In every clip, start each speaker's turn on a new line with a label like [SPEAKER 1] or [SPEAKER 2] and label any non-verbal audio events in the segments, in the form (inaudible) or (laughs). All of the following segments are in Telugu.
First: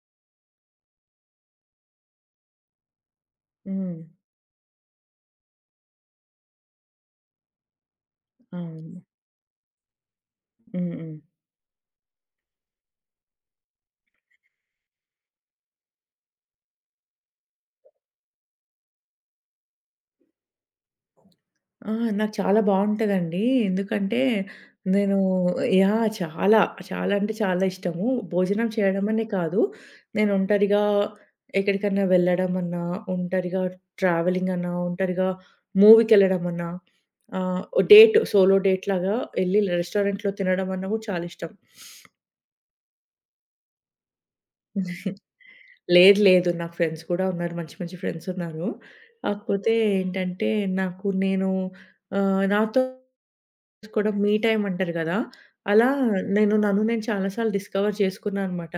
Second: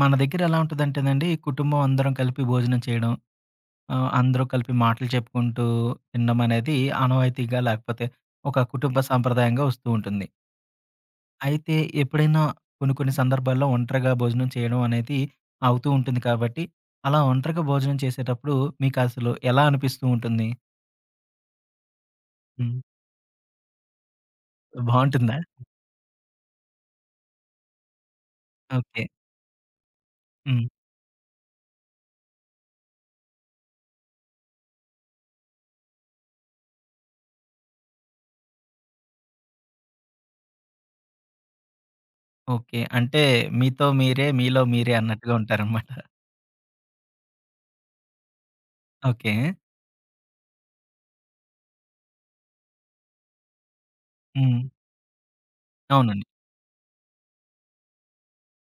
[SPEAKER 1] మన దగ్గర ఎలా ఉంటదంటేనండి, కుటుంబం అందరం కలిపి భోజనం చేయడం,
[SPEAKER 2] హ్మ్.
[SPEAKER 1] అందరూ కలిపి మాటలు చెప్పుకుంటూ తినడం అనేది ఆనవాయితీగా లేకపోతే ఒక కుటుంబ
[SPEAKER 2] అవును.
[SPEAKER 1] హ్మ్. సాంప్రదాయంగా వస్తూ ఉంటుంది.
[SPEAKER 2] హ్మ్. హ్మ్.
[SPEAKER 1] అయితే ఎప్పుడైనా కొన్ని కొన్ని సందర్భాల్లో ఒంటరిగా భోజనం చేయడం అనేది అవుతూ ఉంటుంది కాబట్టి, అలా ఒంటరిగా భోజనం చేసేటప్పుడు మీకసలు ఎలా అనిపిస్తూ ఉంటుంది?
[SPEAKER 2] ఆ! నాకు చాలా
[SPEAKER 1] హ్మ్.
[SPEAKER 2] బావుంటదండి. ఎందుకంటే నేను
[SPEAKER 1] బావుంటుందా?
[SPEAKER 2] చాలా, చాలా అంటే చాలా ఇష్టము. భోజనం
[SPEAKER 1] ఓకే.
[SPEAKER 2] చేయడమనే కాదు, నేను
[SPEAKER 1] హ్మ్.
[SPEAKER 2] ఒంటరిగా ఎక్కడికన్నా వెళ్ళడమన్నా, ఒంటరిగా ట్రావెలింగ్ అన్నా, ఒంటరిగా మూవీకెళ్ళడమన్నా, ఆహ్, డేట్ సోలో డేట్ లాగా ఎళ్లి రెస్టారెంట్‌లో తినడమన్నా గూడా చాలా ఇష్టం.
[SPEAKER 1] ఓకే. అంటే మీతో మీరే, మీలో మీరే అన్నట్టుగా ఉంటారనమాట.
[SPEAKER 2] లేదు, లేదు. నాకు ఫ్రెండ్స్ కూడా ఉన్నారు. మంచి, మంచి ఫ్రెండ్స్ ఉన్నారు.
[SPEAKER 1] ఓకే.
[SPEAKER 2] కాకపోతే ఏంటంటే నాకు నేను నాతో కూడా మీ
[SPEAKER 1] హ్మ్.
[SPEAKER 2] టైమ్ అంటారు కదా! అలా
[SPEAKER 1] అవునండి.
[SPEAKER 2] నేను నన్ను నేను చాలా సార్లు డిస్కవర్ చేసుకున్నాను అనమాట.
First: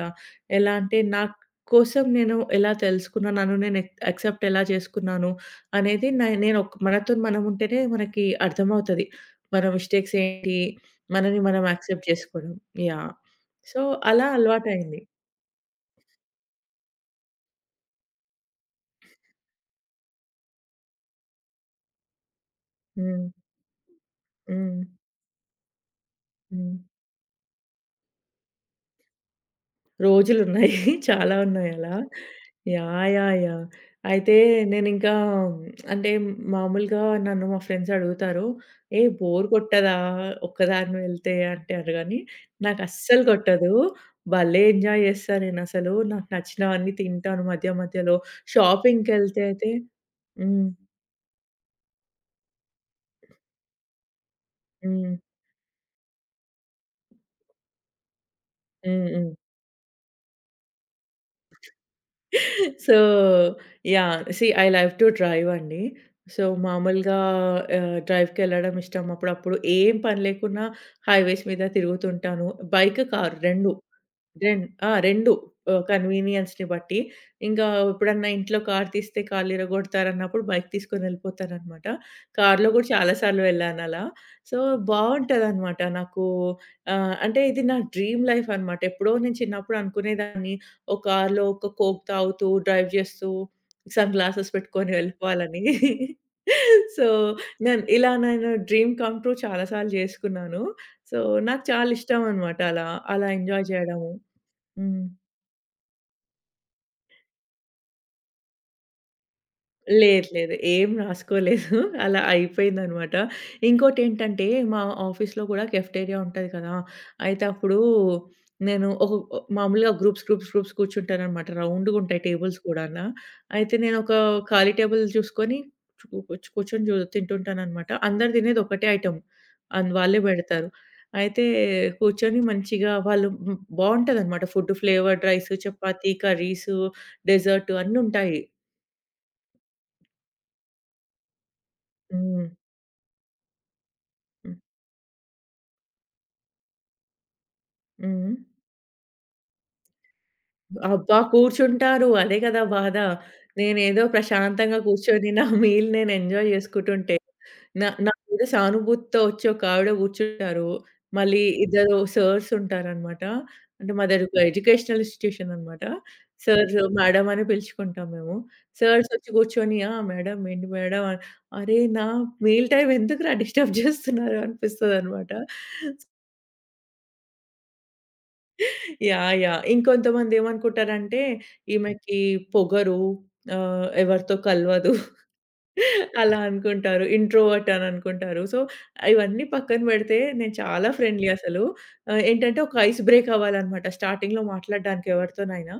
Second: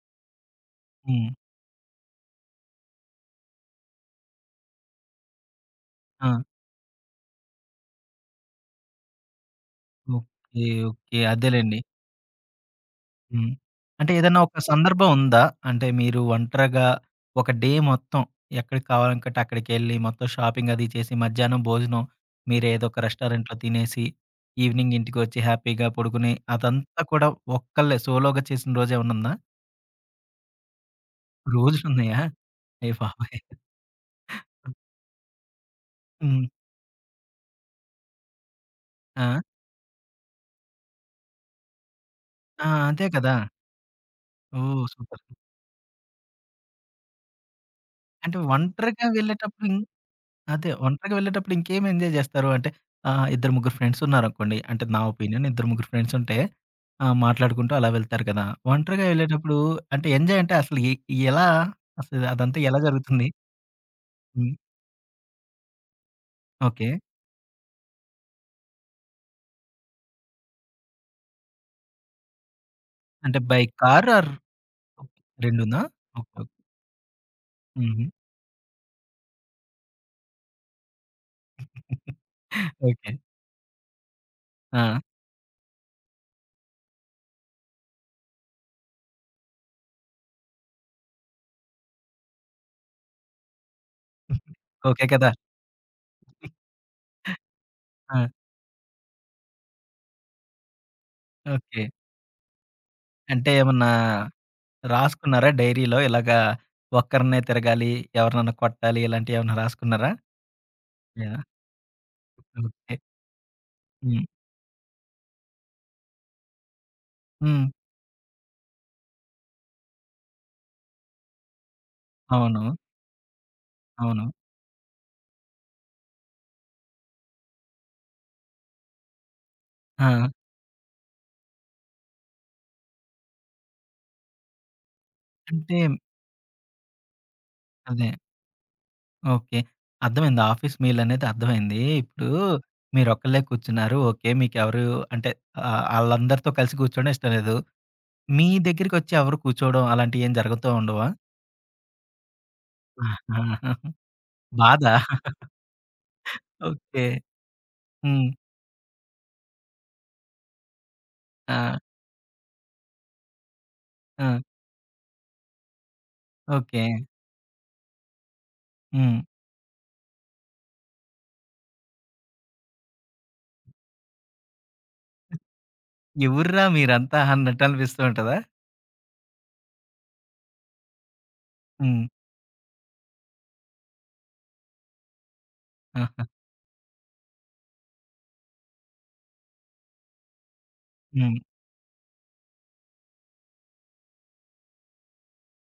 [SPEAKER 2] ఎలా అంటే నా
[SPEAKER 1] హ్మ్.
[SPEAKER 2] కోసం నేను ఎలా తెలుసుకున్నా, నన్ను నేను యాక్సెప్ట్ ఎలా చేసుకున్నాను అనేది నే
[SPEAKER 1] ఆ!
[SPEAKER 2] నేను మనతోని మనం ఉంటేనే మనకి అర్థమవుతది. మన మిస్టేక్స్ ఏంటి?
[SPEAKER 1] ఓకే. ఓకే.
[SPEAKER 2] మనల్ని మనం
[SPEAKER 1] అదేలెండి.
[SPEAKER 2] యాక్సెప్ట్ చేసుకోవడం. యాహ్!
[SPEAKER 1] హ్మ్.
[SPEAKER 2] సో,
[SPEAKER 1] అంటే
[SPEAKER 2] అలా
[SPEAKER 1] ఏదన్నా ఒక
[SPEAKER 2] అలవాటయింది.
[SPEAKER 1] సందర్భం ఉందా? అంటే మీరు ఒంటరిగా ఒక డే మొత్తం ఎక్కడికి కావాలనుకుంటే అక్కడికెళ్ళి మొత్తం షాపింగ్ అది చేసి మధ్యాహ్నం భోజనం మీరేదో ఒక
[SPEAKER 2] హ్మ్.
[SPEAKER 1] రెస్టారెంట్‌లో తినేసి
[SPEAKER 2] హ్మ్.
[SPEAKER 1] ఈవినింగ్ ఇంటికొచ్చి హ్యాపీగా పడుకుని
[SPEAKER 2] హ్మ్.
[SPEAKER 1] అదంతా కూడా ఒక్కళ్ళే సోలోగా చేసిన రోజేమన్నా ఉందా?
[SPEAKER 2] రోజులున్నాయి. (laughs) చాలా ఉన్నాయి అలా.
[SPEAKER 1] రోజులున్నాయా? అయ్య
[SPEAKER 2] యాహ్, యాహ్,
[SPEAKER 1] బాబోయ్!
[SPEAKER 2] యాహ్! అయితే నేనింకా అంటే
[SPEAKER 1] హ్మ్.
[SPEAKER 2] మామూలుగా నన్ను మా ఫ్రెండ్స్ అడుగుతారు, "ఏయ్!
[SPEAKER 1] ఆ!
[SPEAKER 2] బోర్ కొట్టదా ఒక్కదాన్ని వెళ్తే" అంటారు గానీ,
[SPEAKER 1] ఆ! అదే
[SPEAKER 2] నాకస్సలు
[SPEAKER 1] కదా!
[SPEAKER 2] కొట్టదు. భలే
[SPEAKER 1] ఓహ్!
[SPEAKER 2] Enjoy
[SPEAKER 1] super.
[SPEAKER 2] చేస్తా నేనసలు. నాకు నచ్చినవన్నీ తింటాను మధ్య మధ్యలో.
[SPEAKER 1] అంటే ఒంటరిగా
[SPEAKER 2] షాపింగ్‌కెళ్తే
[SPEAKER 1] వెళ్ళేటప్పుడు
[SPEAKER 2] అయితే
[SPEAKER 1] ఇం
[SPEAKER 2] హ్మ్.
[SPEAKER 1] అదే. ఒంటరిగా వెళ్ళేటప్పుడు ఇంకేం ఎంజాయ్ జేస్తారు? అంటే ఇద్దరు ముగ్గురు ఫ్రెండ్స్ ఉన్నారనుకోండి. అంటే నా
[SPEAKER 2] హ్మ్.
[SPEAKER 1] ఒపీనియన్ ఇద్దరు ముగ్గురు ఫ్రెండ్స్ ఉంటే మాట్లాడుకుంటూ అలా వెళ్తారు కదా! ఒంటరిగా
[SPEAKER 2] హ్మ్. హ్మ్.
[SPEAKER 1] వెళ్ళేటప్పుడు అంటే ఎంజాయ్ అంటే అసలు ఎ ఎలా? అసలు అదంతా ఎలా
[SPEAKER 2] సో,
[SPEAKER 1] జరుగుతుంది?
[SPEAKER 2] Yeah, see
[SPEAKER 1] hmm.
[SPEAKER 2] I live to drive అండి. So,
[SPEAKER 1] okay.
[SPEAKER 2] మామూలుగా డ్రైవ్‌కెళ్ళడం ఇష్టం. అప్పుడప్పుడు ఏం పని లేకున్నా హైవేస్ మీద తిరుగుతుంటాను. బైక్, కారు
[SPEAKER 1] అంటే బై
[SPEAKER 2] 2.
[SPEAKER 1] కార్ ఆర్
[SPEAKER 2] రెం ఆ! 2,
[SPEAKER 1] రెండునా? ఓకే. ఓకే.
[SPEAKER 2] కన్వీనియన్స్‌ని బట్టి. ఇంకా
[SPEAKER 1] హుహు.
[SPEAKER 2] ఎప్పుడన్నా ఇంట్లో కారు తీస్తే కాళ్ళిరగొడతారన్నప్పుడు బైక్ తీసుకొని ఎళ్ళిపోతాననమాట.
[SPEAKER 1] (laughs)
[SPEAKER 2] కారులో గూడా
[SPEAKER 1] ఓకే.
[SPEAKER 2] చాలా సార్లు వెళ్ళానలా. సో,
[SPEAKER 1] ఆ!
[SPEAKER 2] బావుంటదనమాట నాకు. అంటే ఇది నా డ్రీమ్ లైఫ్ అనమాట. ఎప్పుడో నేను చిన్నప్పుడు అనుకునేదాన్ని ఓ కారులో ఒక కోక్ తాగుతూ, డ్రైవ్ చేస్తూ, సన్ గ్లాసెస్ పెట్టుకొని
[SPEAKER 1] ఓకే కదా!
[SPEAKER 2] వెళ్ళిపోవాలని. సో, నేను ఇలా
[SPEAKER 1] ఆ!
[SPEAKER 2] నేను డ్రీమ్ కమ్ ట్రూ చాలా సార్లు చేసుకున్నాను. సో, నాకు
[SPEAKER 1] ఓకే.
[SPEAKER 2] చాలా ఇష్టం అనమాట అలా, అలా
[SPEAKER 1] అంటే
[SPEAKER 2] ఎంజాయ్
[SPEAKER 1] ఏమన్నా
[SPEAKER 2] చేయడము. హ్మ్.
[SPEAKER 1] రాసుకున్నారా డైరీలో? ఇలాగా ఒక్కరినే తిరగాలి, ఎవరినన్నా కొట్టాలి ఇలాంటియేమన్నా రాసుకున్నారా?
[SPEAKER 2] లేదు, లేదు. ఏం
[SPEAKER 1] యాహ్!
[SPEAKER 2] రాసుకోలేదు. అలా
[SPEAKER 1] ఓకే.
[SPEAKER 2] అయిపోయిందనమాట.
[SPEAKER 1] హ్మ్.
[SPEAKER 2] ఇంకోటేంటంటే, మా ఆఫీస్‌లో గూడా కెఫెటేరియా ఉంటది కదా! అయితే
[SPEAKER 1] హ్మ్.
[SPEAKER 2] అప్పుడు నేను ఒక ఒ మామూలుగా గ్రూప్స్, గ్రూప్స్, గ్రూప్స్ కూర్చుంటాననమాట. రౌండ్‌గుంటాయి టేబుల్స్
[SPEAKER 1] అవును.
[SPEAKER 2] గూడానా. అయితే నేనొక
[SPEAKER 1] అవును.
[SPEAKER 2] ఖాళీ టేబుల్ చూసుకొని చు కూర్చు కూర్చొని చూ తింటుంటాననమాట. అందరూ తినేది ఒకటే ఐటెమ్. అన్ వాళ్ళే
[SPEAKER 1] ఆ!
[SPEAKER 2] బెడతారు. అయితే కూర్చొని మంచిగా వాళ్ళు బావుంటదనమాట. ఫుడ్ ఫ్లేవర్డ్ రైస్,
[SPEAKER 1] అంటే
[SPEAKER 2] చపాతీ, కర్రీసు, డెజర్ట్
[SPEAKER 1] అదే.
[SPEAKER 2] అన్నుంటాయి.
[SPEAKER 1] ఓకే. అర్థమైంది. ఆఫీస్ మీల్ అనేది అర్థమైంది. ఇప్పుడు
[SPEAKER 2] హ్మ్.
[SPEAKER 1] మీరొక్కళ్ళే కూర్చున్నారు. ఓకే.
[SPEAKER 2] హ్మ్.
[SPEAKER 1] మీకెవరు అంటే ఆళ్ళందరితో కలిసి కూర్చోవడం ఇష్టం లేదు.
[SPEAKER 2] హ్మ్.
[SPEAKER 1] మీ దగ్గరికొచ్చి ఎవరు కూర్చోవడం అలాంటియేం జరుగుతూ ఉండవా?
[SPEAKER 2] అబ్బా! కూర్చుంటారు. అదే కదా బాధ.
[SPEAKER 1] (laughs) ఆహా!
[SPEAKER 2] నేనేదో ప్రశాంతంగా
[SPEAKER 1] బాధా?
[SPEAKER 2] కూర్చొని నా మీల్ నేను ఎంజాయ్
[SPEAKER 1] ఓకే.
[SPEAKER 2] చేసుకుంటుంటే, నా నా
[SPEAKER 1] హ్మ్.
[SPEAKER 2] మీద సానుభూతితో వచ్చి ఒక ఆవిడ కూర్చుంటారు. మళ్ళీ
[SPEAKER 1] ఆ!
[SPEAKER 2] ఇద్దరు సర్స్ ఉంటారనమాట. అంటే మాదొక
[SPEAKER 1] ఆ!
[SPEAKER 2] ఎడ్యుకేషనల్ ఇన్‌స్టిట్యూషన్ అనమాట. Sir,
[SPEAKER 1] okay.
[SPEAKER 2] మేడమ్ అని పిలుచుకుంటాం మేము. సర్స్
[SPEAKER 1] హ్మ్.
[SPEAKER 2] వచ్చి కూర్చొని, "ఆ! మేడమ్ ఏంటి మేడమ్". అరే! నా మీల్ టైమ్ ఎందుకురా డిస్టర్బ్ చేస్తున్నారు అనిపిస్తదనమాట.
[SPEAKER 1] ఎవర్రా మీరంతా అన్నట్టు అనిపిస్తూ ఉంటదా?
[SPEAKER 2] Yeah, yeah! ఇంకొంతమంది ఏమనుకుంటారంటే,
[SPEAKER 1] హ్మ్.
[SPEAKER 2] ఈమెకి పొగరు, ఎవరితో కలవదు
[SPEAKER 1] ఆహా!
[SPEAKER 2] అలా అనుకుంటారు. ఇంట్రోవర్ట్ అని అనుకుంటారు. సో, ఇవన్నీ పక్కన పెడితే నేను చాలా ఫ్రెండ్లీ
[SPEAKER 1] హ్మ్.
[SPEAKER 2] అసలు. ఏంటంటే ఒక ఐస్ బ్రేక్ అవ్వాలనమాట స్టార్టింగ్‌లో మాట్లాడడానికి ఎవరితోనైనా.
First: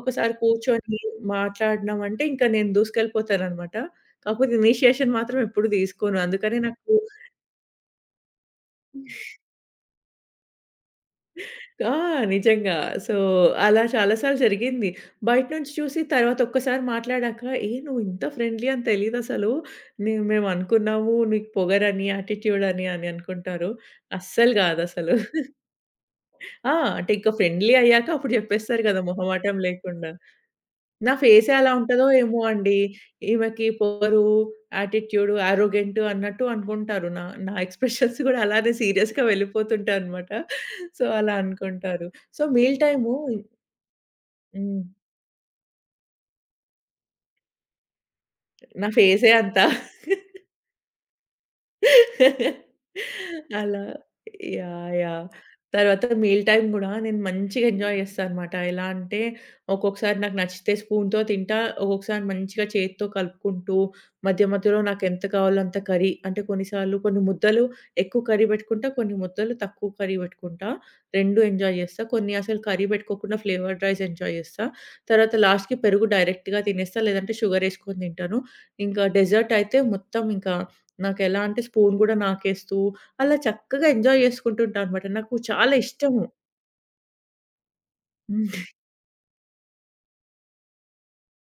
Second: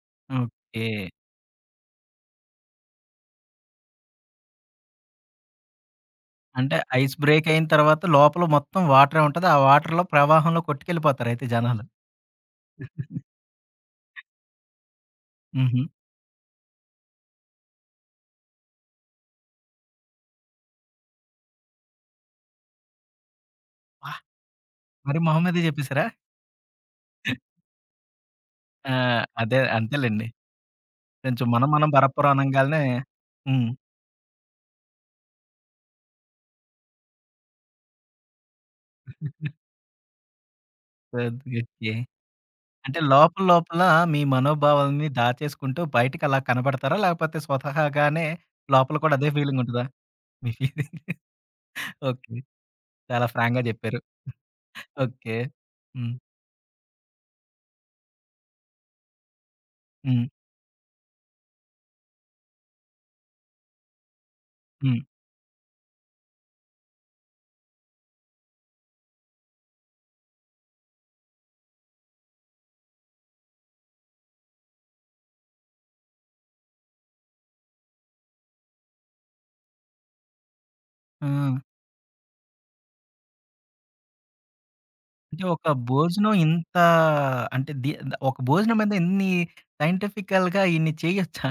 [SPEAKER 2] ఒకసారి
[SPEAKER 1] ఓకే.
[SPEAKER 2] కూర్చొని మాట్లాడినామంటే ఇంకా నేను దూసుకెళ్ళిపోతాననమాట. కాకపోతే ఇనీషియేషన్ మాత్రం ఎప్పుడు తీసుకోను. అందుకనే
[SPEAKER 1] అంటే
[SPEAKER 2] నాకు.
[SPEAKER 1] ఐస్ బ్రేక్ అయిన తర్వాత లోపల మొత్తం వాటరే ఉంటది. ఆ వాటర్‌లో ప్రవాహంలో కొట్టుకెళ్ళిపోతారు అయితే జనాలు.
[SPEAKER 2] ఆ! నిజంగా. సో, అలా చాలా సార్లు జరిగింది. బయట నుంచి
[SPEAKER 1] హుహు.
[SPEAKER 2] చూసి తర్వాత ఒక్కసారి మాట్లాడాక, "ఏ నువ్వు ఇంత ఫ్రెండ్లీ అని తెలీదసలు. మేమనుకున్నాము నీకు పొగరని, యాటిట్యూడ్ అని" అని అనుకుంటారు.
[SPEAKER 1] అబ్బా!
[SPEAKER 2] అస్సలు గాదసలు.
[SPEAKER 1] మరి మొహం మీదే చెప్పేసారా?
[SPEAKER 2] ఆ! అంటే ఇంకా ఫ్రెండ్లీ అయ్యాక అప్పుడు జెప్పేస్తారు
[SPEAKER 1] ఆ!
[SPEAKER 2] గదా! మొహమాటం
[SPEAKER 1] అదే
[SPEAKER 2] లేకుండా.
[SPEAKER 1] అంతేలెండి.
[SPEAKER 2] నా
[SPEAKER 1] కొంచెం
[SPEAKER 2] ఫేసే
[SPEAKER 1] మనం
[SPEAKER 2] అలా
[SPEAKER 1] మనం
[SPEAKER 2] ఉంటదో
[SPEAKER 1] బరప్పరం
[SPEAKER 2] ఏమో అండి.
[SPEAKER 1] అనంగాల్నే
[SPEAKER 2] ఈమెకి
[SPEAKER 1] హ్మ్.
[SPEAKER 2] పొగరు, యాటిట్యూడ్, యారోగెంట్ అన్నట్టు అనుకుంటారు. నా నా ఎక్స్‌ప్రెషన్స్ గూడా అలానే సీరియస్‌గా వెళ్ళిపోతుంటాయనమాట. సో, అలా
[SPEAKER 1] కొద్దిగా ఓకే.
[SPEAKER 2] అనుకుంటారు. సో, మీల్
[SPEAKER 1] అంటే
[SPEAKER 2] టైము
[SPEAKER 1] లోపల లోపల మీ
[SPEAKER 2] హ్మ్.
[SPEAKER 1] మనోభావాల్ని దాచేసుకుంటూ బయటికి అలా కనపడతారా? లేకపోతే స్వతహాగానే
[SPEAKER 2] నా
[SPEAKER 1] లోపల కూడా అదే
[SPEAKER 2] ఫేసే అంత.
[SPEAKER 1] ఫీలింగ్ ఉంటదా? మీ ఫీలింగ్ ఓకే.
[SPEAKER 2] (laughs)
[SPEAKER 1] చాలా ఫ్రాంక్‌గా
[SPEAKER 2] అలా
[SPEAKER 1] చెప్పారు.
[SPEAKER 2] Yeah, yeah!
[SPEAKER 1] ఓకే.
[SPEAKER 2] తర్వాత
[SPEAKER 1] హ్మ్.
[SPEAKER 2] మీల్ టైమ్ గూడా నేను మంచిగా ఎంజాయ్ చేస్తా అనమాట. ఎలా అంటే ఒక్కొక్కసారి
[SPEAKER 1] హ్మ్.
[SPEAKER 2] నాకు నచ్చితే స్పూన్‌తో తింటా. ఒక్కొక్కసారి మంచిగా చేత్తో కలుపుకుంటూ మధ్య మధ్యలో
[SPEAKER 1] హ్మ్.
[SPEAKER 2] నాకెంత కావాలో అంత కర్రీ, అంటే కొన్నిసార్లు కొన్ని ముద్దలు ఎక్కువ కర్రీ పెట్టుకుంటా. కొన్ని ముద్దలు తక్కువ కర్రీ పెట్టుకుంటా. 2 ఎంజాయ్ చేస్తా. కొన్ని అసలు కర్రీ పెట్టుకోకుండా ఫ్లేవర్డ్ రైస్ ఎంజాయ్ చేస్తా. తర్వాత లాస్ట్‌కి పెరుగు డైరెక్ట్‌గా తినేస్తా. లేదంటే షుగర్ ఏసుకొని తింటాను. ఇంకా డెజర్ట్ అయితే మొత్తం ఇంకా
[SPEAKER 1] ఆ!
[SPEAKER 2] నాకెలా అంటే స్పూన్ గూడా నాకేస్తూ, అలా చక్కగా ఎంజాయ్ చేసుకుంటుంటా అనమాట. నాకు
[SPEAKER 1] అంటే ఒక
[SPEAKER 2] చాలా ఇష్టము.
[SPEAKER 1] భోజనం ఇంత అంటే ది ఒక
[SPEAKER 2] హ్మ్.
[SPEAKER 1] భోజనం మీద ఇన్ని సైంటిఫికల్‌గా ఇన్ని చేయొచ్చా?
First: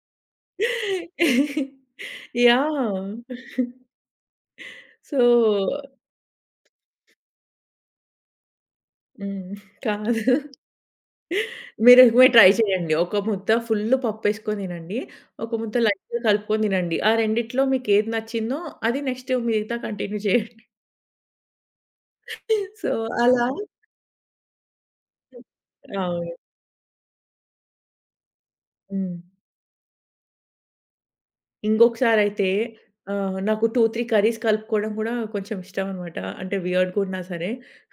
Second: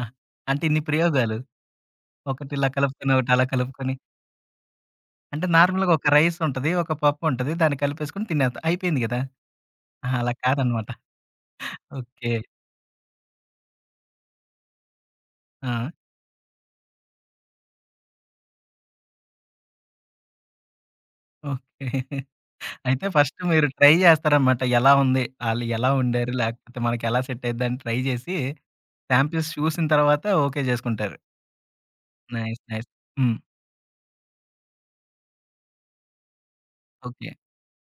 [SPEAKER 1] అంటే ఇన్ని ప్రయోగాలు. ఒకటి ఇలా
[SPEAKER 2] యాహ్!
[SPEAKER 1] కలుపుకొని, ఒకటి అలా కలుపుకొని.
[SPEAKER 2] సో,
[SPEAKER 1] అంటే నార్మల్‌గా ఒక రైస్ ఉంటది. ఒక పప్పు ఉంటది. దాన్ని కలిపేసుకొని తినేత్తాం. అయిపోయింది కదా!
[SPEAKER 2] హ్మ్. కాదు.
[SPEAKER 1] ఆహా! అలా కాదనమాట.
[SPEAKER 2] మీరు మీరు
[SPEAKER 1] ఓకే.
[SPEAKER 2] ట్రై చేయండి. ఒక ముద్ద ఫుల్లు పప్పేసుకొని తినండి. ఒక ముద్ద
[SPEAKER 1] ఆ!
[SPEAKER 2] లైట్‌గా కలుపుకొని తినండి. ఆ రెండిట్లో మీకేది నచ్చిందో అది నెక్స్ట్ మిగతా కంటిన్యూ చేయండి.
[SPEAKER 1] ఓకే.
[SPEAKER 2] సో
[SPEAKER 1] అయితే ఫస్ట్
[SPEAKER 2] అలా
[SPEAKER 1] మీరు ట్రై చేస్తారనమాట. ఎలా ఉంది? ఆళ్ళు ఎలా
[SPEAKER 2] అవును.
[SPEAKER 1] వండారు? లేకపోతే మనకి ఎలా సెట్ అయిద్దని ట్రై చేసి,
[SPEAKER 2] హ్మ్.
[SPEAKER 1] శాంపిల్స్ చూసిన తర్వాత ఓకే చేసుకుంటారు.
[SPEAKER 2] ఇంకొకసారయితే,
[SPEAKER 1] నైస్. నైస్. హ్మ్.
[SPEAKER 2] నాకు 2, 3 కర్రీస్ కలుపుకోవడం గూడా కొంచెం ఇష్టమనమాట. అంటే వియర్డ్‌గున్నా
[SPEAKER 1] ఓకే.
[SPEAKER 2] సరే,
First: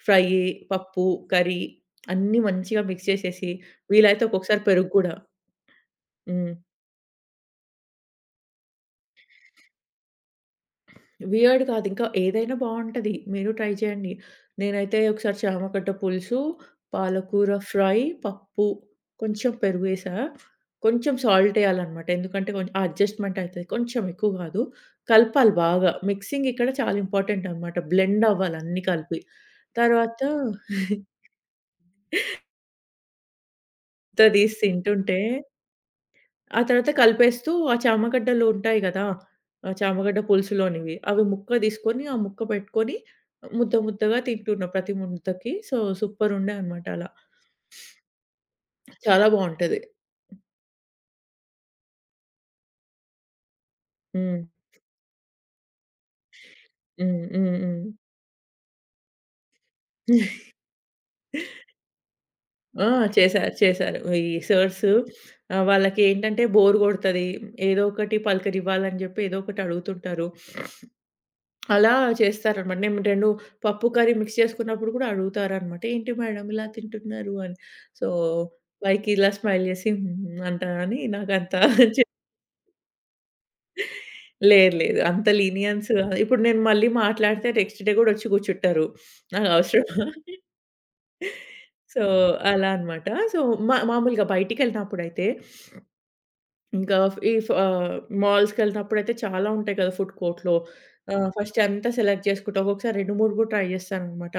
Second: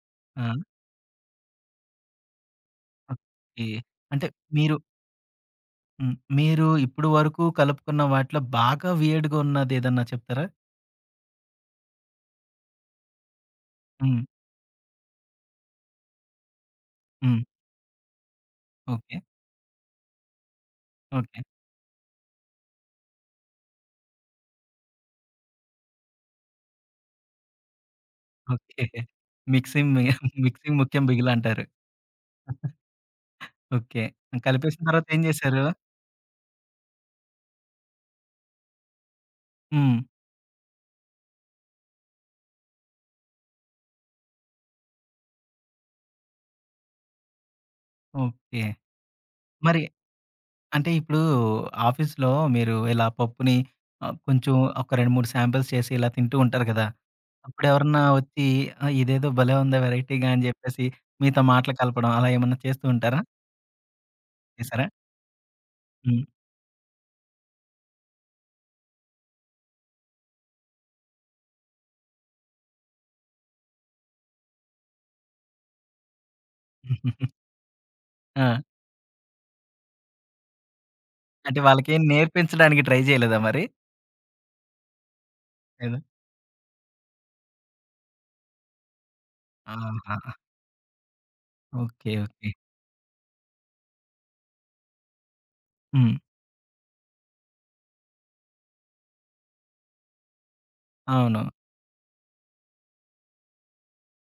[SPEAKER 2] ఫ్రై,
[SPEAKER 1] ఆ!
[SPEAKER 2] పప్పు, కర్రీ అన్నీ మంచిగా మిక్స్ చేసేసి,
[SPEAKER 1] ఓకే.
[SPEAKER 2] వీలైతే
[SPEAKER 1] అంటే
[SPEAKER 2] ఒక్కొక్కసారి
[SPEAKER 1] మీరు
[SPEAKER 2] పెరుగు గూడా.
[SPEAKER 1] హ్మ్.
[SPEAKER 2] హ్మ్.
[SPEAKER 1] మీరు ఇప్పుడు వరకు కలుపుకున్న వాటిలో బాగా వియర్డ్‌గా ఉన్నదేదన్నా చెప్తారా?
[SPEAKER 2] వియర్డ్ కాదు. ఇంకా ఏదైనా బావుంటది. మీరు ట్రై చేయండి.
[SPEAKER 1] హ్మ్.
[SPEAKER 2] నేనైతే ఒకసారి చామగడ్డ పులుసు,
[SPEAKER 1] హ్మ్.
[SPEAKER 2] పాలకూర ఫ్రై, పప్పు,
[SPEAKER 1] ఓకే.
[SPEAKER 2] కొంచెం పెరుగేసా. కొంచెం
[SPEAKER 1] ఓకే.
[SPEAKER 2] సాల్ట్ ఎయాలనమాట. ఎందుకంటే కొంచెం ఆ అడ్జస్ట్‌మెంట్ అయితది. కొంచెం ఎక్కువ కాదు. కలపాలి బాగా. మిక్సింగ్ ఇక్కడ చాలా ఇంపార్టెంట్ అనమాట. బ్లెండ్ అవ్వాలి అన్నీ
[SPEAKER 1] ఓకే.
[SPEAKER 2] కలిపి.
[SPEAKER 1] మిక్సింగ్ మి
[SPEAKER 2] తర్వాత
[SPEAKER 1] మిక్సింగ్ ముఖ్యం
[SPEAKER 2] (laughs)
[SPEAKER 1] బిగిలంటారు. ఓకే.
[SPEAKER 2] ఇంత తీసి
[SPEAKER 1] కలిపేసిన తర్వాత
[SPEAKER 2] తింటుంటే
[SPEAKER 1] ఏం చేశారు?
[SPEAKER 2] ఆ తర్వాత కలిపేస్తూ ఆ చామగడ్డలు ఉంటాయి గదా! ఆ
[SPEAKER 1] హ్మ్.
[SPEAKER 2] చామగడ్డ పులుసులోనివి. అవి ముక్క తీసుకొని, ఆ ముక్క పెట్టుకొని ముద్ద ముద్దగా తింటున్నా ప్రతి ముద్దకి. సో, సూపరుండే అనమాట అలా.
[SPEAKER 1] ఓకే.
[SPEAKER 2] చాలా
[SPEAKER 1] మరి
[SPEAKER 2] బావుంటది.
[SPEAKER 1] అంటే ఇప్పుడు ఆఫీస్‌లో మీరు ఇలా పప్పుని
[SPEAKER 2] హ్మ్.
[SPEAKER 1] కొంచెం ఒక 2, 3 శాంపిల్స్ చేసి ఇలా తింటూ ఉంటారు కదా!
[SPEAKER 2] హ్మ్. హ్మ్. హ్మ్.
[SPEAKER 1] అప్పుడెవరన్నా వచ్చి ఇదేదో భలే ఉందే వెరైటీగా అని
[SPEAKER 2] (laughs)
[SPEAKER 1] చెప్పేసి మీతో మాటలు కలపడం అలా ఏమన్నా చేస్తూ
[SPEAKER 2] ఆ!
[SPEAKER 1] ఉంటారా?
[SPEAKER 2] చేశారు. చేశారు. ఈ సర్స్,
[SPEAKER 1] చేశారా? హ్మ్.
[SPEAKER 2] వాళ్ళకేంటంటే బోర్ గొడతది. ఏదో ఒకటి పలకరివ్వాలని జెప్పి ఏదో ఒకటి అడుగుతుంటారు. అలా చేస్తారనమాట. నేను 2 పప్పు, కర్రీ మిక్స్ చేసుకున్నప్పుడు కూడా అడుగుతారనమాట. "ఏంటి మేడమ్ ఇలా తింటున్నారు" అని. సో,
[SPEAKER 1] ఆ!
[SPEAKER 2] పైకి ఇలా స్మైల్ చేసి హ్మ్ అంటా గాని నాకంత
[SPEAKER 1] అంటే వాళ్ళకి
[SPEAKER 2] చె (laughs)
[SPEAKER 1] నేర్పించడానికి ట్రై చేయలేదా మరి?
[SPEAKER 2] లేదు లేదు. అంత లీనియన్స్
[SPEAKER 1] ఏదో
[SPEAKER 2] ఇప్పుడు నేను మళ్ళీ మాట్లాడితే నెక్స్ట్ డే కూడా వచ్చి కూర్చుంటారు. నాకు అవసరమా?
[SPEAKER 1] ఆహా!
[SPEAKER 2] So,
[SPEAKER 1] okay. ఓకే.
[SPEAKER 2] అలా అనమాట. సో, మా మామూలుగా బయటికెళ్ళినప్పుడైతే
[SPEAKER 1] హ్మ్.
[SPEAKER 2] ఇంకా ఫ్- ఈ ఫ ఆహ్, మాల్స్‌కెళ్ళినప్పుడైతే చాలా ఉంటాయి కదా! ఫుడ్ కోర్ట్‌లో.
[SPEAKER 1] అవును.
[SPEAKER 2] ఫస్ట్ అంతా సెలెక్ట్ చేసుకుంటా. ఒక్కొక్కసారి 2, 3 కూడా ట్రై చేస్తాననమాట.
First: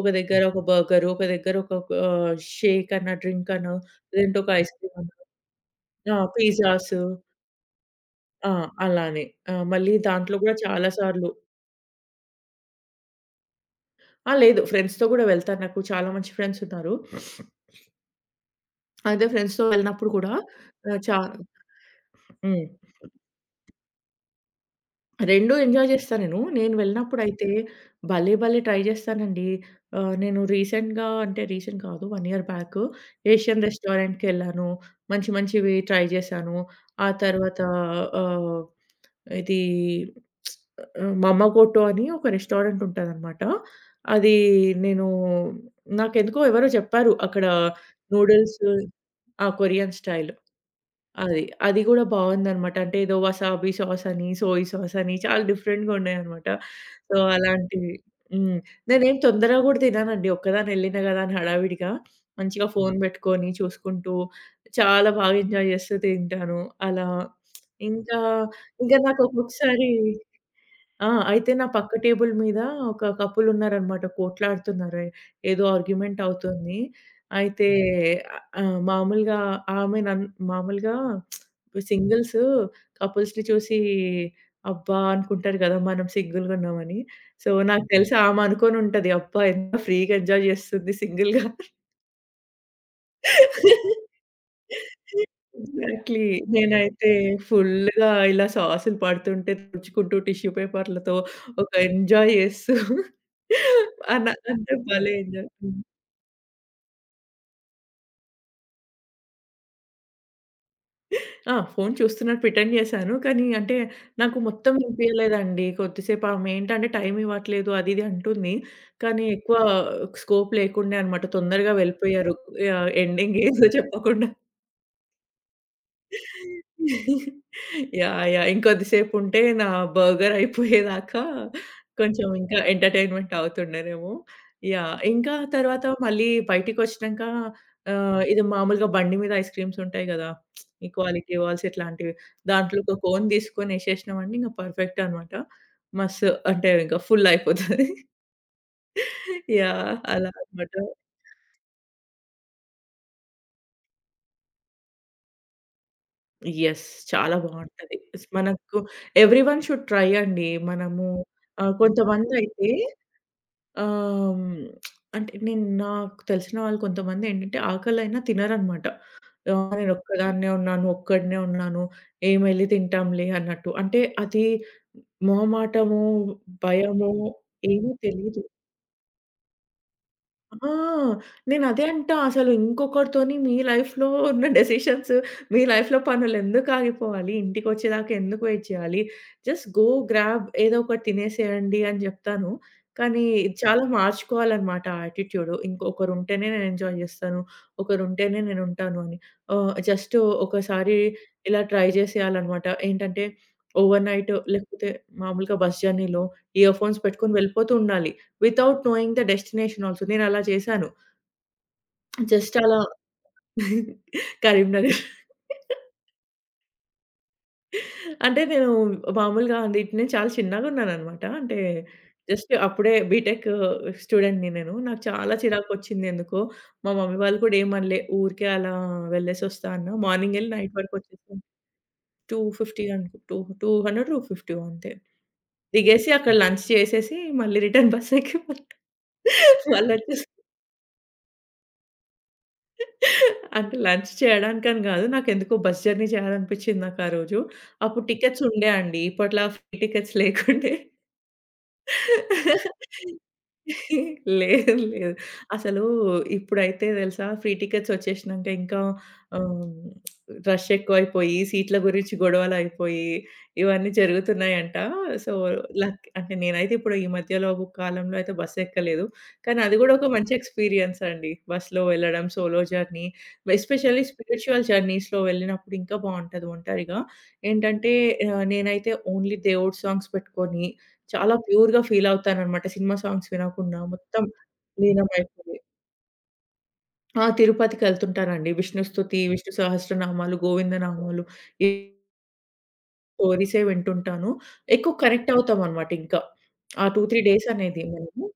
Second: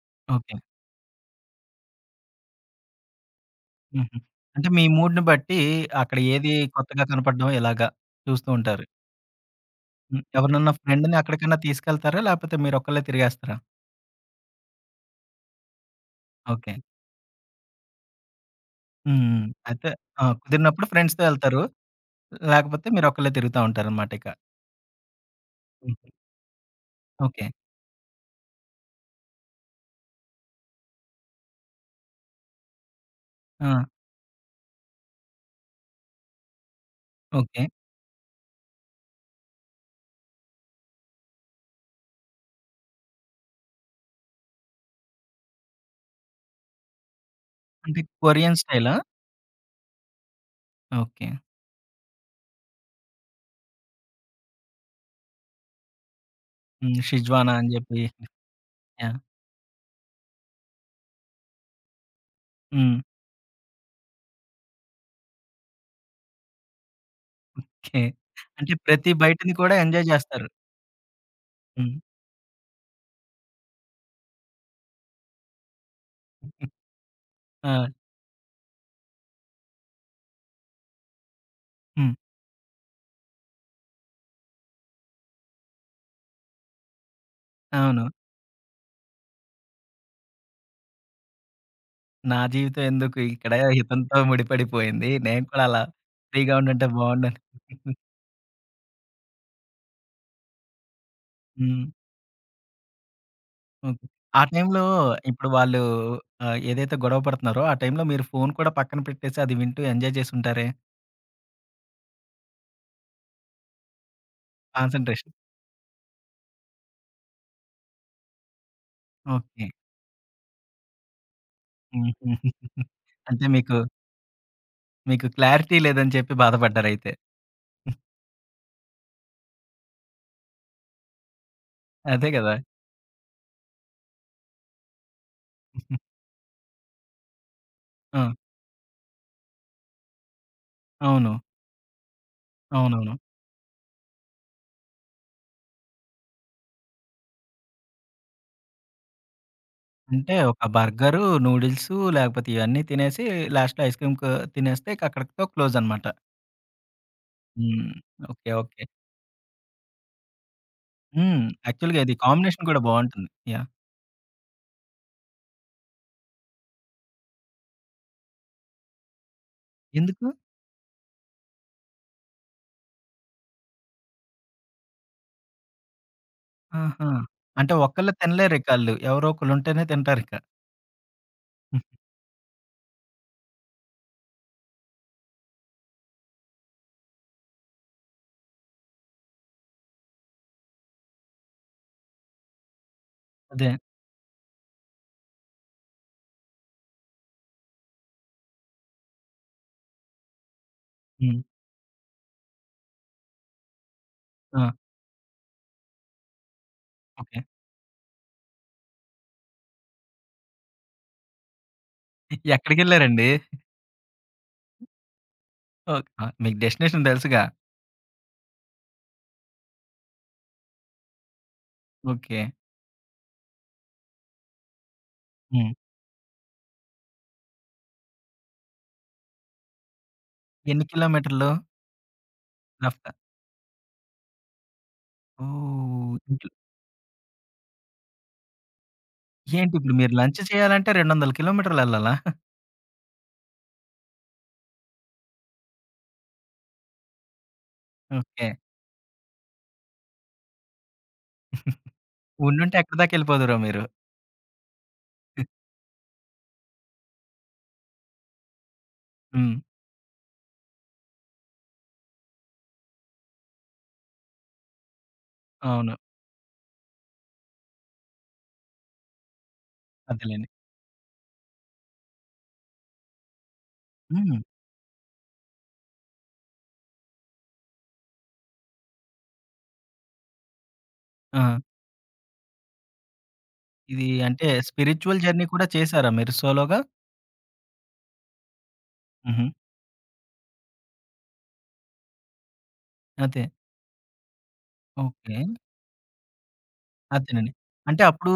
[SPEAKER 2] ఒక దగ్గర హ్మ్.
[SPEAKER 1] ఓకే.
[SPEAKER 2] ఒక బర్గరు, ఒక దగ్గర ఒక షేక్ అన్న, డ్రింక్ అన,
[SPEAKER 1] హుహు.
[SPEAKER 2] లేదంటే ఒక
[SPEAKER 1] అంటే
[SPEAKER 2] ఐస్
[SPEAKER 1] మీ
[SPEAKER 2] క్రీమ్ అన,
[SPEAKER 1] మూడ్‌ని బట్టి
[SPEAKER 2] ఆ!
[SPEAKER 1] అక్కడ ఏది
[SPEAKER 2] పిజ్జాసు.
[SPEAKER 1] కొత్తగా కనపడడం ఇలాగా చూస్తూ
[SPEAKER 2] ఆ!
[SPEAKER 1] ఉంటారు.
[SPEAKER 2] అలానే. ఆ! మళ్ళీ
[SPEAKER 1] హ్మ్.
[SPEAKER 2] దాంట్లో కూడా
[SPEAKER 1] ఎవరినన్నా
[SPEAKER 2] చాలా
[SPEAKER 1] ఫ్రెండ్‌ని
[SPEAKER 2] సార్లు.
[SPEAKER 1] అక్కడికన్నా తీసుకెళ్తారా? లేపోతే మీరొక్కళ్ళే తిరిగేస్తారా?
[SPEAKER 2] ఆ! లేదు, ఫ్రెండ్స్‌తో కూడా వెళ్తాను. నాకు చాలా మంచి ఫ్రెండ్స్
[SPEAKER 1] ఓకే.
[SPEAKER 2] ఉన్నారు. (laughs)
[SPEAKER 1] హ్మ్.
[SPEAKER 2] అయితే
[SPEAKER 1] హ్మ్.
[SPEAKER 2] ఫ్రెండ్స్‌తో
[SPEAKER 1] అయితే
[SPEAKER 2] వెళ్ళినప్పుడు
[SPEAKER 1] ఆ!
[SPEAKER 2] కూడా
[SPEAKER 1] కుదిరినప్పుడు
[SPEAKER 2] ఆహ్, చా
[SPEAKER 1] ఫ్రెండ్స్‌తో ఎళ్తారు.
[SPEAKER 2] హ్మ్.
[SPEAKER 1] లేకపోతే మీరొక్కళ్ళే తిరుగుతా ఉంటారనమాట ఇక.
[SPEAKER 2] 2 ఎంజాయ్
[SPEAKER 1] హ్మ్.
[SPEAKER 2] చేస్తా నేను. నేను
[SPEAKER 1] ఓకే.
[SPEAKER 2] వెళ్ళినప్పుడైతే భలే, భలే ట్రై చేస్తానండి. నేను రీసెంట్‌గా, అంటే రీసెంట్ కాదు, 1 ఇయర్ బ్యాక్ ఏషియన్
[SPEAKER 1] ఆ!
[SPEAKER 2] రెస్టారెంట్‌కెళ్ళాను. మంచి మంచివి ట్రై చేశాను. ఆ తర్వాత
[SPEAKER 1] ఓకే.
[SPEAKER 2] ఆహ్, ఇది మమ్మగోటో అని ఒక రెస్టారెంట్ ఉంటదనమాట. అది నేను నాకెందుకో ఎవరో చెప్పారు అక్కడ
[SPEAKER 1] అంటే కొరియన్
[SPEAKER 2] నూడిల్స్.
[SPEAKER 1] స్టైలా?
[SPEAKER 2] ఆ! కొరియన్ స్టైల్.
[SPEAKER 1] ఓకే.
[SPEAKER 2] అది. అది గూడా బావుందనమాట. అంటే ఏదో వసాబీ సాసని, సోయ్ సాసని చాలా డిఫరెంట్‌గా ఉన్నాయనమాట.
[SPEAKER 1] హ్మ్.
[SPEAKER 2] సో,
[SPEAKER 1] షిజ్వానా అని
[SPEAKER 2] అలాంటివి.
[SPEAKER 1] జెప్పి.
[SPEAKER 2] హ్మ్. నేనేం
[SPEAKER 1] యాహ్!
[SPEAKER 2] తొందరగా గూడా తిననండి. ఒక్కదాన్ని ఎళ్ళినా గదా అని హడావిడిగా. మంచిగా ఫోను
[SPEAKER 1] హ్మ్.
[SPEAKER 2] బెట్టుకొని చూసుకుంటూ, చాలా బాగా ఎంజాయ్ జేస్తూ తింటాను. అలా
[SPEAKER 1] ఓకే.
[SPEAKER 2] ఇంకా,
[SPEAKER 1] అంటే
[SPEAKER 2] ఇంకా
[SPEAKER 1] ప్రతి
[SPEAKER 2] నాకు
[SPEAKER 1] బయటని కూడా
[SPEAKER 2] ఒక్కొక్కసారి.
[SPEAKER 1] ఎంజాయ్ జేస్తారు.
[SPEAKER 2] ఆ! అయితే నా పక్క
[SPEAKER 1] హ్మ్.
[SPEAKER 2] టేబుల్ మీద ఒక కపుల్ ఉన్నారనమాట. కోట్లాడుతున్నారు. ఏదో ఆర్గ్యుమెంట్ అవుతుంది. అయితే
[SPEAKER 1] ఆ!
[SPEAKER 2] మామూలుగా ఆమె నన్ మామూలుగా
[SPEAKER 1] హ్మ్.
[SPEAKER 2] సింగిల్స్ కపుల్స్‌ని చూసి అబ్బా అనుకుంటారు కదా! మనం సింగిల్‌గా ఉన్నామని. సో, నాకు
[SPEAKER 1] అవును.
[SPEAKER 2] తెలిసి ఆమె అనుకోనుంటది. అబ్బా! ఎంత ఫ్రీగా ఎంజాయ్ చేస్తుంది సింగిల్‌గా.
[SPEAKER 1] నా జీవితం ఎందుకు ఇక్కడ ఇతనితో ముడిపడిపోయింది. నేను కూడా అలా
[SPEAKER 2] ఎగ్జాక్ట్‌లీ.
[SPEAKER 1] ఫ్రీగా ఉండుంటే
[SPEAKER 2] నేనైతే
[SPEAKER 1] బావుండని.
[SPEAKER 2] ఫుల్‌గా ఇలా సాసులు పడుతుంటే తుడుచుకుంటూ టిష్యూ పేపర్‌లతో ఒక
[SPEAKER 1] హ్మ్.
[SPEAKER 2] ఎంజాయ్ చేస్తూ
[SPEAKER 1] ఓకే.
[SPEAKER 2] అన
[SPEAKER 1] ఆ
[SPEAKER 2] అంటే
[SPEAKER 1] టైంలో
[SPEAKER 2] భలే
[SPEAKER 1] ఇప్పుడు
[SPEAKER 2] ఎంజాయ్. హ్మ్.
[SPEAKER 1] వాళ్ళు ఏదైతే గొడవ పడుతున్నారో ఆ టైంలో మీరు ఫోను కూడా పక్కన పెట్టేసి అది వింటూ ఎంజాయ్ చేసుంటారే?
[SPEAKER 2] ఆ! ఫోను చూస్తున్నట్టు ప్రిటెండ్ చేశాను. కానీ అంటే నాకు మొత్తం
[SPEAKER 1] కాన్సంట్రేషన్.
[SPEAKER 2] వినిపియలేదండి. కొద్దిసేపు ఆమె ఏంటంటే టైం ఇవ్వట్లేదు అది ఇది అంటుంది. కానీ ఎక్కువ
[SPEAKER 1] ఓకే.
[SPEAKER 2] స్కోప్ లేకుండే అనమాట. తొందరగా వెళ్ళిపోయారు.
[SPEAKER 1] హుహు.
[SPEAKER 2] ఎండింగ్
[SPEAKER 1] అంటే
[SPEAKER 2] ఏదో చెప్పకుండా.
[SPEAKER 1] మీకు క్లారిటీ లేదని చెప్పి బాధపడ్డారయితే.
[SPEAKER 2] Yeah, yeah! ఇంకొద్దిసేపుంటే నా బర్గర్ అయిపోయేదాకా
[SPEAKER 1] అదే
[SPEAKER 2] కొంచెం
[SPEAKER 1] గదా!
[SPEAKER 2] ఇంకా ఎంటర్‌టైన్‌మెంట్ అవుతుండేనేమో. యాహ్! ఇంకా తర్వాత మళ్ళీ బయటికొచ్చినంక
[SPEAKER 1] ఆ!
[SPEAKER 2] ఇది మామూలుగా బండి మీద ఐస్ క్రీమ్స్ ఉంటాయి గదా! ఈ
[SPEAKER 1] అవును.
[SPEAKER 2] క్వాలిటీ వాల్స్ ఇట్లాంటివి. దాంట్లో ఒక
[SPEAKER 1] అవునవును.
[SPEAKER 2] కోన్ తీసుకొని ఏసేసినామంటే ఇంక పర్ఫెక్ట్ అనమాట. మస్తు, అంటే ఇంక ఫుల్ అయిపోతది. యాహ్! అలా
[SPEAKER 1] అంటే ఒక
[SPEAKER 2] అనమాట.
[SPEAKER 1] బర్గరు, నూడిల్సు లేకపోతే ఇవన్నీ తినేసి లాస్ట్‌లో ఐస్ క్రీమ్ కు తినేస్తే ఇక అక్కడితో క్లోజ్ అనమాట.
[SPEAKER 2] యెస్. చాలా
[SPEAKER 1] హ్మ్.
[SPEAKER 2] బావుంటది.
[SPEAKER 1] ఓకే.
[SPEAKER 2] మనకు
[SPEAKER 1] ఓకే.
[SPEAKER 2] ఎవ్రీవన్ షుడ్ ట్రై అండి. మనము
[SPEAKER 1] హ్మ్. యాక్చువల్‌గా ఇది కాంబినేషన్
[SPEAKER 2] కొంతమందైతే
[SPEAKER 1] కూడా బావుంటుంది. యాహ్!
[SPEAKER 2] ఆహ్, అంటే నేను నాకు తెలిసిన వాళ్ళు కొంతమందేంటంటే ఆకలైనా తినరనమాట.
[SPEAKER 1] ఎందుకు?
[SPEAKER 2] నేనొక్కదాన్నే ఉన్నాను, ఒక్కడినే ఉన్నాను, ఏం ఎళ్లి తింటాంలే అన్నట్టు. అంటే అది మొహమాటము,
[SPEAKER 1] ఆహా!
[SPEAKER 2] భయము,
[SPEAKER 1] అంటే
[SPEAKER 2] ఏమీ
[SPEAKER 1] ఒక్కళ్ళే
[SPEAKER 2] తెలీదు.
[SPEAKER 1] తినలేరిక ఆళ్ళు. ఎవరో ఒకళ్ళుంటేనే తింటారిక.
[SPEAKER 2] ఆ!
[SPEAKER 1] హ్మ్.
[SPEAKER 2] నేనదే అంటా అసలు ఇంకొకరితోని మీ లైఫ్‌లో ఉన్న డెసిషన్స్, మీ లైఫ్‌లో పనులెందుకు ఆగిపోవాలి? ఇంటికొచ్చేదాకా ఎందుకు వెయిట్ చేయాలి? జస్ట్ గో గ్రాబ్ ఏదో ఒకటి తినేసేయండి అని జెప్తాను. కానీ
[SPEAKER 1] అదే.
[SPEAKER 2] చాలా మార్చుకోవాలన్నమాట ఆ యాటిట్యూడ్. ఇంకొకరుంటేనే నేను ఎంజాయ్ జేస్తాను. ఒకరుంటేనే నేనుంటాను అని. జస్ట్ ఒకసారి
[SPEAKER 1] హ్మ్.
[SPEAKER 2] ఇలా ట్రై జేసేయాలన్నమాట. ఏంటంటే ఓవర్‌నైట్
[SPEAKER 1] ఆ!
[SPEAKER 2] లేకపోతే మామూలుగా బస్ జర్నీలో ఇయర్‌ఫోన్స్ పెట్టుకొని
[SPEAKER 1] ఓకే.
[SPEAKER 2] వెళ్ళిపోతూ ఉండాలి. Without knowing the destination also. నేనలా చేశాను. జస్ట్ అలా
[SPEAKER 1] ఎక్కడికెళ్లారండి?
[SPEAKER 2] (laughs) కరీంనగర్.
[SPEAKER 1] ఓకే. ఆ! మీకు డెస్టినేషన్ తెలుసుగా.
[SPEAKER 2] అంటే నేను మామూలుగా అండి నేను చాలా చిన్నగున్నాననమాట. అంటే
[SPEAKER 1] ఓకే.
[SPEAKER 2] జస్ట్ అప్పుడే బీటెక్ స్టూడెంట్‌ని నేను. నాకు చాలా
[SPEAKER 1] హ్మ్.
[SPEAKER 2] చిరాకొచ్చింది ఎందుకో. మా మమ్మీ వాళ్ళు కూడా ఏమనలే. ఊరికే అలా వెళ్ళేసొస్తా అన్నా. మార్నింగ్ ఎళ్లి నైట్
[SPEAKER 1] ఎన్ని
[SPEAKER 2] వరకు వచ్చేసాను.
[SPEAKER 1] కిలోమీటర్లు?
[SPEAKER 2] 250
[SPEAKER 1] రఫ్‌గా
[SPEAKER 2] అనుకు టూ టూ హండ్రెడో, 250 అంతే. దిగేసి అక్కడ
[SPEAKER 1] ఓహ్!
[SPEAKER 2] లంచ్ చేసేసి మళ్ళీ రిటర్న్ బస్ ఎక్కి
[SPEAKER 1] ఏంటి ఇప్పుడు మీరు
[SPEAKER 2] మళ్ళొచ్చేసా.
[SPEAKER 1] లంచ్ చేయాలంటే 200 కిలోమీటర్లెళ్ళాలా?
[SPEAKER 2] అంటే లంచ్ చేయడానికని గాదు. నాకెందుకో బస్ జర్నీ చేయాలనిపిచ్చింది నాకా రోజు. అప్పుడు టికెట్స్
[SPEAKER 1] ఓకే.
[SPEAKER 2] ఉండే అండి. ఇప్పట్లా ఫ్రీ టికెట్స్ లేకుండే.
[SPEAKER 1] ఉండుంటే ఎక్కడి దాకా
[SPEAKER 2] (laughs)
[SPEAKER 1] ఎళ్ళిపోదురో మీరు.
[SPEAKER 2] లేదు, లేదు. అసలు ఇప్పుడైతే తెలుసా ఫ్రీ టికెట్స్ వచ్చేసినంక ఇంకా
[SPEAKER 1] హ్మ్.
[SPEAKER 2] ఆహ్, రష్ ఎక్కువైపోయి, సీట్ల గురించి గొడవలయిపోయి, ఇవన్నీ జరుగుతున్నాయంట. సో,
[SPEAKER 1] అవును.
[SPEAKER 2] లక్ అంటే నేనైతే ఇప్పుడు ఈ మధ్యలో ఒక కాలంలో అయితే బస్ ఎక్కలేదు. కానీ అది కూడా ఒక మంచి
[SPEAKER 1] అదేలెండి.
[SPEAKER 2] ఎక్స్‌పీరియన్స్ అండి. బస్‌లో వెళ్ళడం, solo journey, especially
[SPEAKER 1] hmm.
[SPEAKER 2] Spiritual జర్నీస్‌లో వెళ్ళినప్పుడు ఇంకా బావుంటది ఒంటరిగా. ఏంటంటే నేనైతే ఓన్లీ దేవుడి సాంగ్స్ పెట్టుకొని చాలా
[SPEAKER 1] ఆ!
[SPEAKER 2] ప్యూర్‌గా ఫీలవుతాననమాట. సినిమా సాంగ్స్ వినకుండా
[SPEAKER 1] ఇది
[SPEAKER 2] మొత్తం
[SPEAKER 1] అంటే స్పిరిచ్యువల్ జర్నీ
[SPEAKER 2] లీనమైపోయి.
[SPEAKER 1] కూడా చేసారా మీరు సోలోగా?
[SPEAKER 2] ఆ! తిరుపతికెళ్తుంటానండి. విష్ణు స్తుతి,
[SPEAKER 1] హుహు.
[SPEAKER 2] విష్ణు సహస్రనామాలు, గోవింద నామాలు, ఈ
[SPEAKER 1] అదే.
[SPEAKER 2] స్టోరీసే వింటుంటాను. ఎక్కువ కనెక్ట్
[SPEAKER 1] ఓకే.
[SPEAKER 2] అవుతామనమాట ఇంకా. ఆ 2, 3 డేస్
[SPEAKER 1] అదేనండి.
[SPEAKER 2] అనేది
[SPEAKER 1] అంటే
[SPEAKER 2] మనము.
[SPEAKER 1] అప్పుడు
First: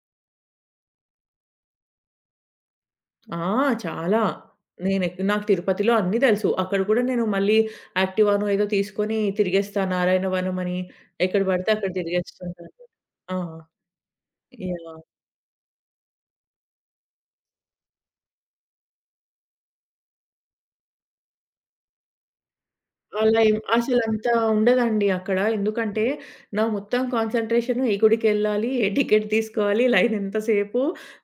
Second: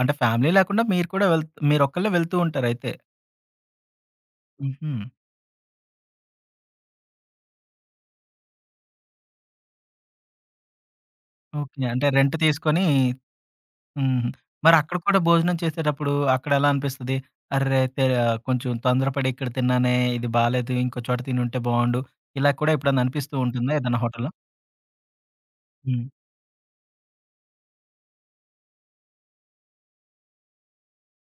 [SPEAKER 1] అంటే ఫ్యామిలీ లేకుండా మీరు కూడా వెళ్ మీరొక్కళ్ళే వెళ్తూ ఉంటారయితే.
[SPEAKER 2] ఆ! చాలా.
[SPEAKER 1] హుహు.
[SPEAKER 2] నాకు తిరుపతిలో అన్నీ తెలుసు. అక్కడ కూడా నేను మళ్ళీ యాక్టివానో ఏదో తీసుకొని తిరిగేస్తా. నారాయణ వనం అని ఎక్కడ పడితే
[SPEAKER 1] ఓకే.
[SPEAKER 2] అక్కడ
[SPEAKER 1] అంటే రెంట్
[SPEAKER 2] తిరిగేస్తుంటాను.
[SPEAKER 1] తీసుకొని
[SPEAKER 2] ఆ!
[SPEAKER 1] హ్మ్. మరి అక్కడ
[SPEAKER 2] యాహ్!
[SPEAKER 1] కూడా భోజనం చేసేటప్పుడు అక్కడెలా అనిపిస్తది? అర్రె! తె కొంచెం తొందరపడి ఇక్కడ తిన్నానే, ఇది బాలేదు. ఇంకో చోట తినుంటే బావుండు. ఇలా కూడా ఎప్పుడన్నా అనిపిస్తూ
[SPEAKER 2] అలా ఏం
[SPEAKER 1] ఉంటుందా ఏదైనా
[SPEAKER 2] అసలంత
[SPEAKER 1] హోటల్‌లో?
[SPEAKER 2] ఉండదండి అక్కడ.
[SPEAKER 1] హ్మ్.
[SPEAKER 2] ఎందుకంటే, నా మొత్తం కాన్సంట్రేషన్ ఏ గుడికెళ్ళాలి, ఏ టికెట్ తీసుకోవాలి, లైన్ ఎంతసేపు,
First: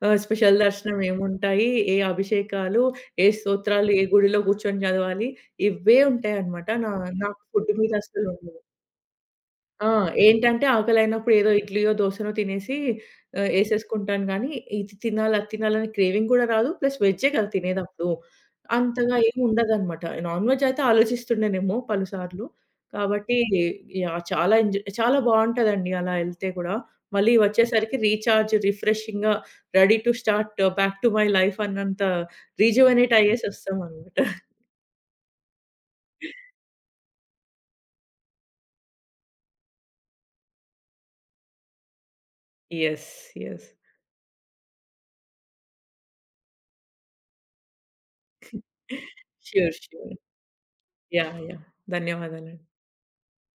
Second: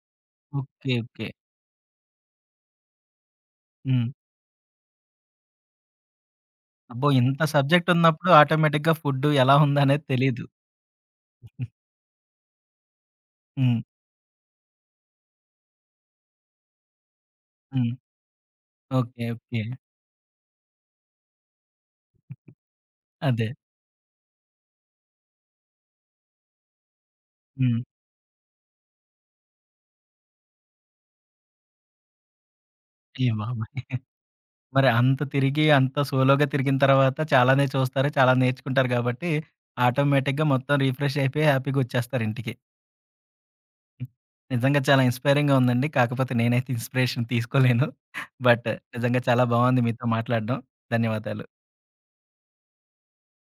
[SPEAKER 2] స్పెషల్
[SPEAKER 1] ఓకే.
[SPEAKER 2] దర్శనం
[SPEAKER 1] ఓకే.
[SPEAKER 2] ఏముంటాయి, ఏ అభిషేకాలు, ఏ స్తోత్రాలు, ఏ
[SPEAKER 1] హ్మ్.
[SPEAKER 2] గుడిలో కూర్చొని చదవాలి, ఇవే ఉంటాయన్నమాట.
[SPEAKER 1] అబ్బో!
[SPEAKER 2] నాకు
[SPEAKER 1] ఇంత
[SPEAKER 2] ఫుడ్
[SPEAKER 1] సబ్జెక్ట్
[SPEAKER 2] మీద
[SPEAKER 1] ఉన్నప్పుడు
[SPEAKER 2] అస్సలుండదు.
[SPEAKER 1] ఆటోమేటిక్‌గా ఫుడ్ ఎలా
[SPEAKER 2] ఆ!
[SPEAKER 1] ఉందనేది తెలీదు.
[SPEAKER 2] ఏంటంటే ఆకలైనప్పుడు ఏదో ఇడ్లీయో, దోసనో తినేసి
[SPEAKER 1] హ్మ్.
[SPEAKER 2] ఏసేసుకుంటాను గానీ, ఇది తినాలి, అది తినాలని క్రేవింగ్ గూడా రాదు. ప్లస్ వెజ్జే కదా
[SPEAKER 1] హ్మ్.
[SPEAKER 2] తినేదప్పుడు. అంతగా
[SPEAKER 1] ఓకే.
[SPEAKER 2] ఏమి
[SPEAKER 1] ఓకే.
[SPEAKER 2] ఉండదనమాట. నాన్ వెజ్ అయితే ఆలోచిస్తుండేనేమో పలుసార్లు. కాబట్టి
[SPEAKER 1] అదే.
[SPEAKER 2] యాహ్! చాలా ఎంజాయ్, చాలా బావుంటదండి అలా ఎళ్తే గూడా. మళ్ళీ
[SPEAKER 1] హ్మ్.
[SPEAKER 2] వచ్చేసరికి రీచార్జ్, రిఫ్రెషింగ్‌గా ready to start back to my life అన్నంత రిజువనేట్
[SPEAKER 1] ఏ బాబోయ్!
[SPEAKER 2] అయ్యేసొస్తామనమాట.
[SPEAKER 1] మరి అంత తిరిగి, అంత సోలోగా తిరిగిన తర్వాత చాలానే చూస్తారు, చాలా నేర్చుకుంటారు గాబట్టి, ఆటోమేటిక్‌గా మొత్తం రిఫ్రెష్ అయిపోయి హ్యాపీగొచ్చేస్తారు ఇంటికి.
[SPEAKER 2] Yes, yes.
[SPEAKER 1] నిజంగా చాలా ఇన్‌స్పైరింగ్‌గా ఉందండి. కాకపోతే నేనైతే ఇన్‌స్పిరేషన్ తీసుకోలేను. బట్ నిజంగా చాలా
[SPEAKER 2] ష్యూర్,
[SPEAKER 1] బావుంది మీతో
[SPEAKER 2] ష్యూర్.
[SPEAKER 1] మాట్లాడడం.
[SPEAKER 2] యాహ్,
[SPEAKER 1] ధన్యవాదాలు.
[SPEAKER 2] యాహ్! (laughs) ధన్యవాదాలండి.